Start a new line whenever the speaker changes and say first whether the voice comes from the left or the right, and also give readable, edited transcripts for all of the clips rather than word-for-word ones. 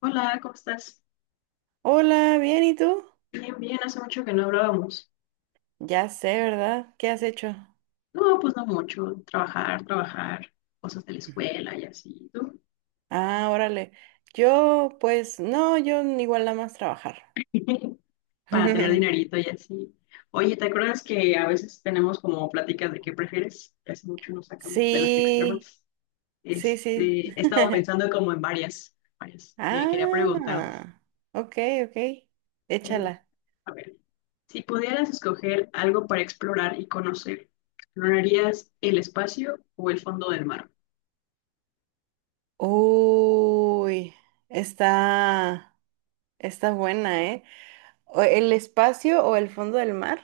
left: Hola, ¿cómo estás?
right: Hola, bien, ¿y tú?
left: Bien, bien, hace mucho que no hablábamos.
right: Ya sé, ¿verdad? ¿Qué has hecho?
left: No, pues no mucho. Trabajar, trabajar, cosas de la escuela y así, ¿tú?
right: Ah, órale. Yo, pues, no, yo igual nada más trabajar.
left: Para tener dinerito y así. Oye, ¿te acuerdas que a veces tenemos como pláticas de qué prefieres? Hace mucho nos sacamos de las
right: Sí,
left: extremas.
right: sí, sí.
left: He estado pensando como en varias que quería preguntarte.
right: Ah, ok, ok.
left: Eh,
right: Échala.
left: a ver, si pudieras escoger algo para explorar y conocer, ¿explorarías el espacio o el fondo del mar?
right: Uy, está, está buena, ¿eh? ¿El espacio o el fondo del mar?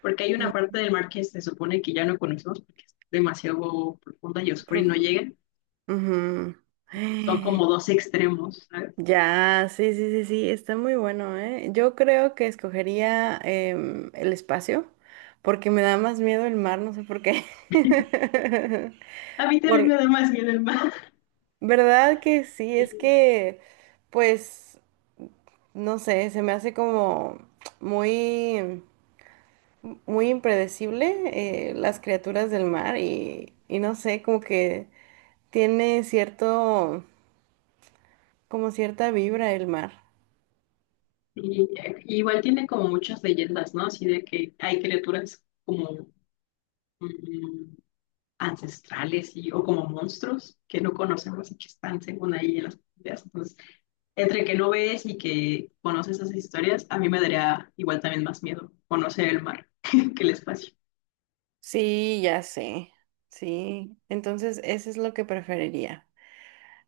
left: Porque hay una parte del mar que se supone que ya no conocemos porque es demasiado profunda y oscura y no
right: Profundo.
left: llega.
right: profu-
left: Son como dos extremos, ¿sabes?
right: Ya, sí, sí, sí, sí, está muy bueno, ¿eh? Yo creo que escogería el espacio, porque me da más miedo el mar, no sé por qué.
left: A mí también
right: Por,
left: me da más miedo el mar.
right: ¿verdad que sí?
left: Y,
right: Es que, pues, no sé, se me hace como muy, muy impredecible las criaturas del mar y no sé, como que tiene cierto, como cierta vibra el mar.
left: y- y igual tiene como muchas leyendas, ¿no? Así de que hay criaturas como mm, ancestrales y, o como monstruos que no conocemos y que están según ahí en las profundidades. Entonces, entre que no ves y que conoces esas historias, a mí me daría igual también más miedo conocer el mar que el espacio.
right: Sí, ya sé. Sí. Entonces, eso es lo que preferiría.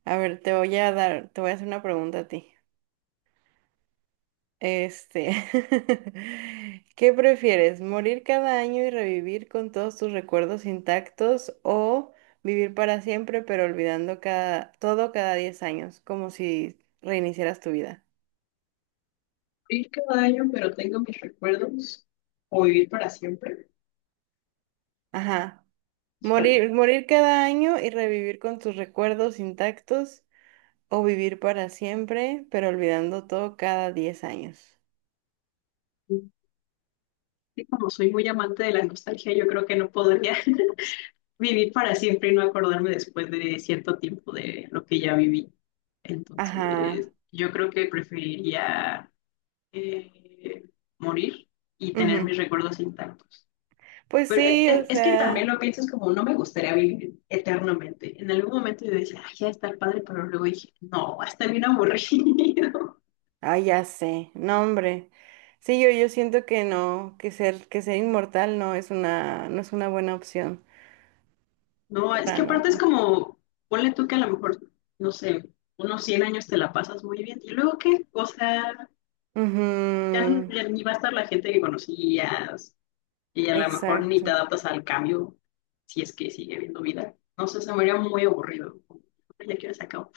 right: A ver, te voy a hacer una pregunta a ti. Este, ¿qué prefieres? ¿Morir cada año y revivir con todos tus recuerdos intactos o vivir para siempre pero olvidando todo cada 10 años, como si reiniciaras tu vida?
left: Ir cada año, pero tengo mis recuerdos, o vivir para siempre.
right: Ajá.
left: Híjole,
right: Morir, morir cada año y revivir con tus recuerdos intactos. O vivir para siempre, pero olvidando todo cada 10 años.
left: y como soy muy amante de la nostalgia, yo creo que no podría vivir para siempre y no acordarme después de cierto tiempo de lo que ya viví. Entonces,
right: Ajá.
left: yo creo que preferiría eh, morir y tener
right: Ujú.
left: mis recuerdos intactos.
right: Pues
left: Pero
right: sí,
left: es,
right: o
left: es que también
right: sea.
left: lo piensas como, no me gustaría vivir eternamente. En algún momento yo decía, ay, ya está padre, pero luego dije, no, va a estar bien aburrido.
right: Ah, ya sé. No, hombre. Sí, yo siento que no, que ser inmortal no es una buena opción.
left: No, es
right: Para
left: que aparte es
right: nada.
left: como, ponle tú que a lo mejor, no sé, unos 100 años te la pasas muy bien. ¿Y luego qué? O sea, ya,
right: Ujú,
left: ya ni va a estar la gente que conocías y a lo mejor ni te
right: exacto.
left: adaptas al cambio si es que sigue habiendo vida. No sé, se me haría muy aburrido. Ya quiero se acabó.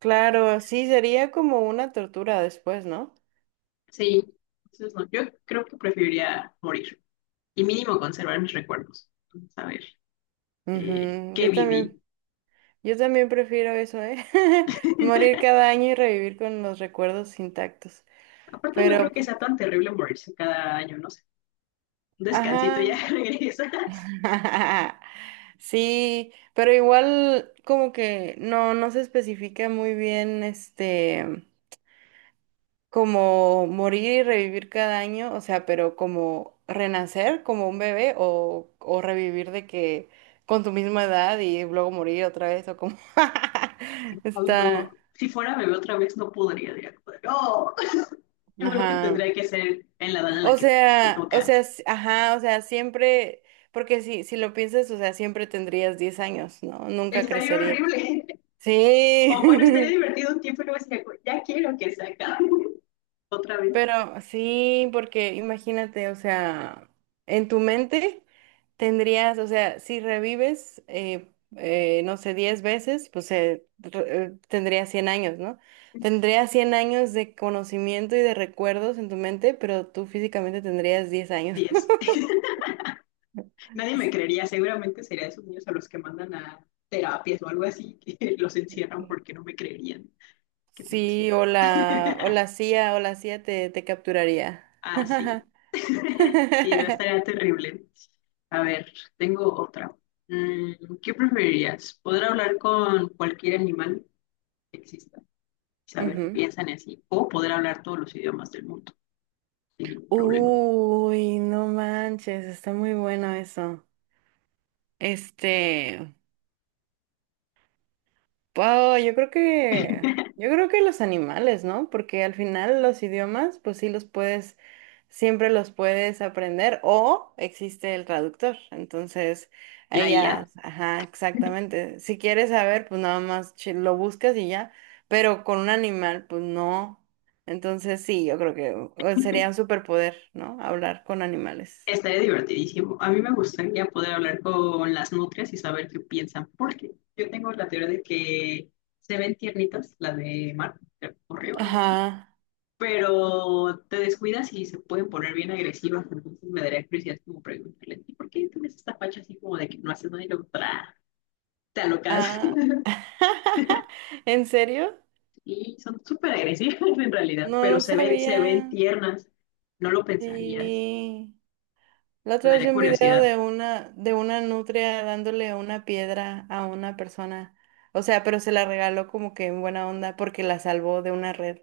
right: Claro, sí, sería como una tortura después, ¿no?
left: Sí, entonces no, yo creo que preferiría morir y mínimo conservar mis recuerdos. Saber
right: Ujú,
left: qué
right: Yo también,
left: viví.
right: yo también prefiero eso, ¿eh? Morir cada año y revivir con los recuerdos intactos.
left: Aparte no creo
right: Pero
left: que sea tan terrible morirse cada año, ¿no? Un descansito,
right: Ajá.
left: ya regresas.
right: Sí, pero igual como que no se especifica muy bien este como morir y revivir cada año, o sea, pero como renacer como un bebé o revivir de que con tu misma edad y luego morir otra vez o como
left: Ay, no.
right: está,
left: Si fuera bebé otra vez, no podría. Diría, no, yo creo que
right: ajá.
left: tendría que ser en la edad en la
right: O
left: que te
right: sea, o
left: toca.
right: sea, ajá, o sea, siempre, porque si lo piensas, o sea, siempre tendrías 10 años, ¿no? Nunca
left: Estaría
right: crecerías.
left: horrible.
right: Sí,
left: O bueno, estaría divertido un tiempo y luego decía, ya quiero que se acabe. Otra vez,
right: pero sí, porque imagínate, o sea, en tu mente tendrías, o sea, si revives, no sé, 10 veces, pues tendrías 100 años, ¿no? Tendrías 100 años de conocimiento y de recuerdos en tu mente, pero tú físicamente tendrías 10 años.
left: 10 nadie me creería. Seguramente sería esos niños a los que mandan a terapias o algo así, que los encierran porque no me creerían que tengo 100
right: Sí,
left: años.
right: o la, o la CIA, o la CIA te capturaría.
left: Ah, sí. Sí, no estaría terrible. A ver, tengo otra. ¿Qué preferirías? ¿Poder hablar con cualquier animal que exista? Saber qué
right: Ujú.
left: piensan y así. O poder hablar todos los idiomas del mundo sin ningún problema.
right: Uy, no manches, está muy bueno eso. Este, wow, yo creo que, yo creo que los animales, ¿no? Porque al final los idiomas, pues sí los puedes, siempre los puedes aprender o existe el traductor. Entonces,
left: La
right: ahí
left: IA
right: ya, ajá, exactamente. Si quieres saber, pues nada más lo buscas y ya. Pero con un animal, pues no. Entonces sí, yo creo que sería un superpoder, ¿no? Hablar con animales.
left: estaría divertidísimo. A mí me gustaría poder hablar con las nutrias y saber qué piensan. Porque yo tengo la teoría de que se ven tiernitas, la de Mar, creo, o Río, ¿no?
right: Ajá.
left: Pero te descuidas y se pueden poner bien agresivas, entonces me daría curiosidad como preguntarle, ¿y por qué tienes esta facha así como de que no haces nada y luego te alocas?
right: Ah, ¿en serio?
left: Y son súper agresivas en realidad,
right: No,
left: pero
right: no
left: se ven
right: sabía.
left: tiernas, no lo pensarías,
right: Sí. La
left: me
right: otra vez
left: daría
right: vi un video
left: curiosidad.
right: de una nutria dándole una piedra a una persona. O sea, pero se la regaló como que en buena onda porque la salvó de una red.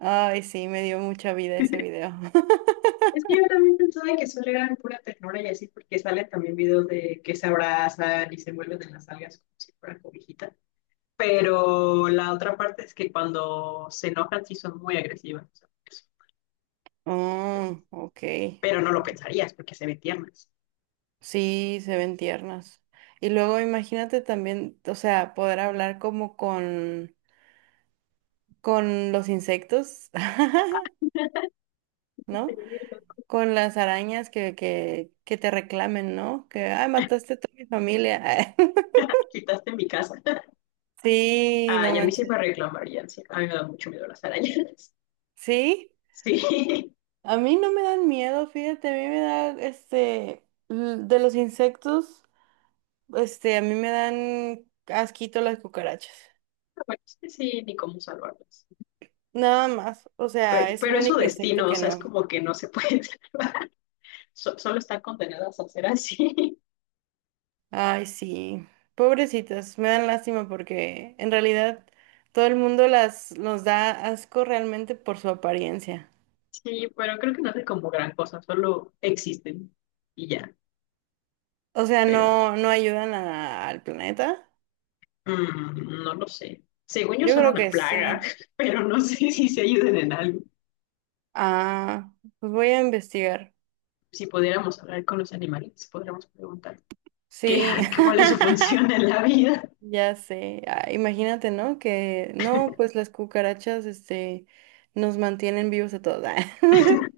right: Ay, sí, me dio mucha vida ese video.
left: Es que yo también pensaba que solo eran pura ternura y así, porque salen también videos de que se abrazan y se envuelven en las algas como si fueran cobijita. Pero la otra parte es que cuando se enojan sí son muy agresivas. O sea,
right: Oh, ok.
left: pero no lo pensarías porque se ve tiernas.
right: Sí, se ven tiernas. Y luego imagínate también, o sea, poder hablar como con los insectos, ¿no? Con las arañas que te reclamen, ¿no? Que, ay, mataste a toda mi familia.
left: Quitaste en mi casa.
right: Sí,
left: Ah,
right: no
left: y a mí sí
right: manches.
left: me reclamarían, sí. A mí me da mucho miedo las arañas.
right: Sí,
left: Sí.
right: a mí no me dan miedo, fíjate, a mí me da, este, de los insectos, este, a mí me dan asquito las cucarachas.
left: Bueno, es que sí, ni cómo salvarlas.
right: Nada más, o sea, es el
left: Pero es su
right: único insecto
left: destino, o
right: que
left: sea, es
right: no.
left: como que no se puede salvar. Solo están condenadas a ser así.
right: Ay, sí, pobrecitas, me dan lástima porque en realidad todo el mundo los da asco realmente por su apariencia.
left: Sí, pero creo que no hace como gran cosa, solo existen y ya.
right: O sea,
left: Pero
right: no ayudan al planeta.
left: mm, no lo sé. Según yo
right: Yo
left: son
right: creo
left: una
right: que
left: plaga,
right: sí.
left: pero no sé si se ayuden en algo.
right: Ah, pues voy a investigar.
left: Si pudiéramos hablar con los animales, podríamos preguntar qué,
right: Sí.
left: cuál es su función en la vida.
right: Ya sé. Ah, imagínate, ¿no? Que no, pues las cucarachas, este, nos mantienen vivos a todos. Ah,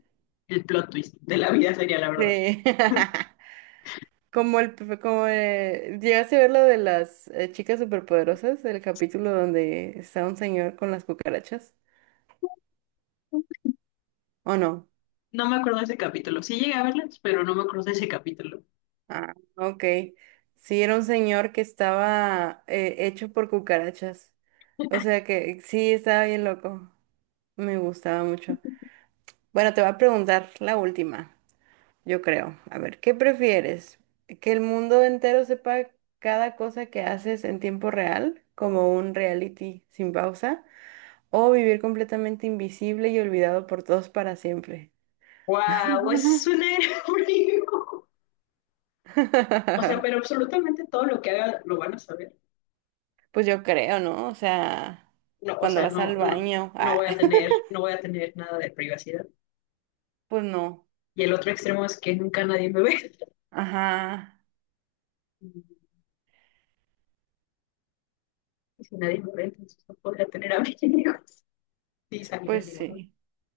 left: El plot twist de la vida sería la verdad.
right: Sí. Como llegaste a ver lo de las chicas superpoderosas, el capítulo donde está un señor con las cucarachas, ¿o no?
left: No me acuerdo de ese capítulo. Sí llegué a verlas, pero no me acuerdo de ese capítulo.
right: Ah, ok. Sí, era un señor que estaba hecho por cucarachas. O sea que sí, estaba bien loco. Me gustaba mucho. Bueno, te voy a preguntar la última, yo creo. A ver, ¿qué prefieres? ¿Que el mundo entero sepa cada cosa que haces en tiempo real, como un reality sin pausa? ¿O vivir completamente invisible y olvidado por todos para siempre?
left: ¡Wow! Es un aerobrío. O sea, pero absolutamente todo lo que haga lo van a saber.
right: Pues yo creo, ¿no? O sea,
left: No, o
right: cuando
left: sea,
right: vas al
left: no, no,
right: baño,
left: no
right: ah,
left: voy a tener, no voy a tener nada de privacidad.
right: pues no.
left: Y el otro extremo es que nunca nadie me ve.
right: Ajá,
left: Y si nadie me ve, entonces no podría tener amigos. Sí, salir de
right: pues
left: ningún.
right: sí,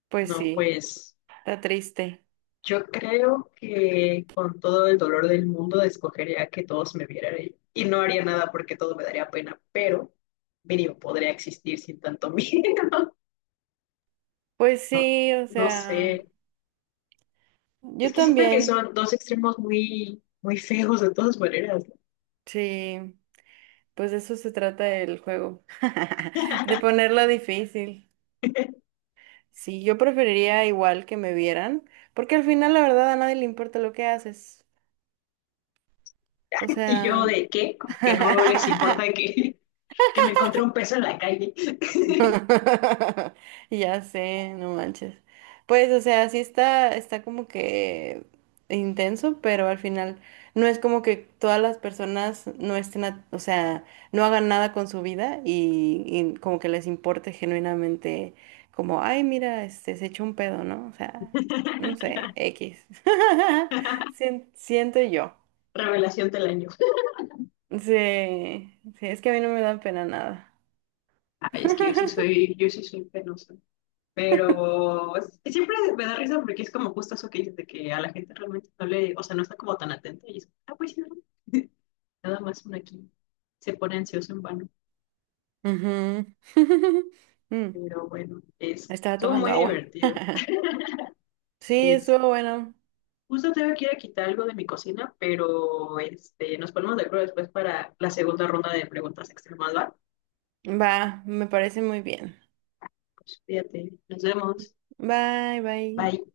right: pues
left: No,
right: sí,
left: pues
right: está triste.
left: yo creo que con todo el dolor del mundo escogería que todos me vieran y no haría nada porque todo me daría pena, pero mínimo podría existir sin tanto miedo.
right: Pues
left: No,
right: sí, o
left: no sé.
right: sea,
left: Es
right: yo
left: que siento que
right: también,
left: son dos extremos muy, muy feos de todas maneras, ¿no?
right: sí, pues de eso se trata el juego, de ponerlo difícil. Sí, yo preferiría igual que me vieran, porque al final la verdad a nadie le importa lo que haces. O
left: Y yo
right: sea...
left: de qué, como que no les importa que, que me encontré un peso en la calle.
right: Ya sé, no manches. Pues, o sea, sí está como que intenso, pero al final no es como que todas las personas no estén, o sea, no hagan nada con su vida y como que les importe genuinamente, como, ay, mira, este, se echó un pedo, ¿no? O sea, no sé, X. Siento yo.
left: Revelación del año.
right: Sí, sí, es que a mí no me da pena nada.
left: Ay, es que yo sí soy, yo sí soy penosa. Pero siempre me da risa porque es como justo eso que dices de que a la gente realmente no le, o sea, no está como tan atenta y es, ah, pues sí, ¿no? Nada más uno aquí se pone ansioso en vano.
right: Ujú. Mm.
left: Pero bueno,
right: Estaba
left: estuvo
right: tomando
left: muy
right: agua.
left: divertido.
right: Sí,
left: Es,
right: estuvo bueno.
left: Justo tengo que ir a quitar algo de mi cocina, pero nos ponemos de acuerdo después para la segunda ronda de preguntas extremas, ¿va?
right: Va, me parece muy bien.
left: Pues fíjate, nos vemos.
right: Bye, bye.
left: Bye.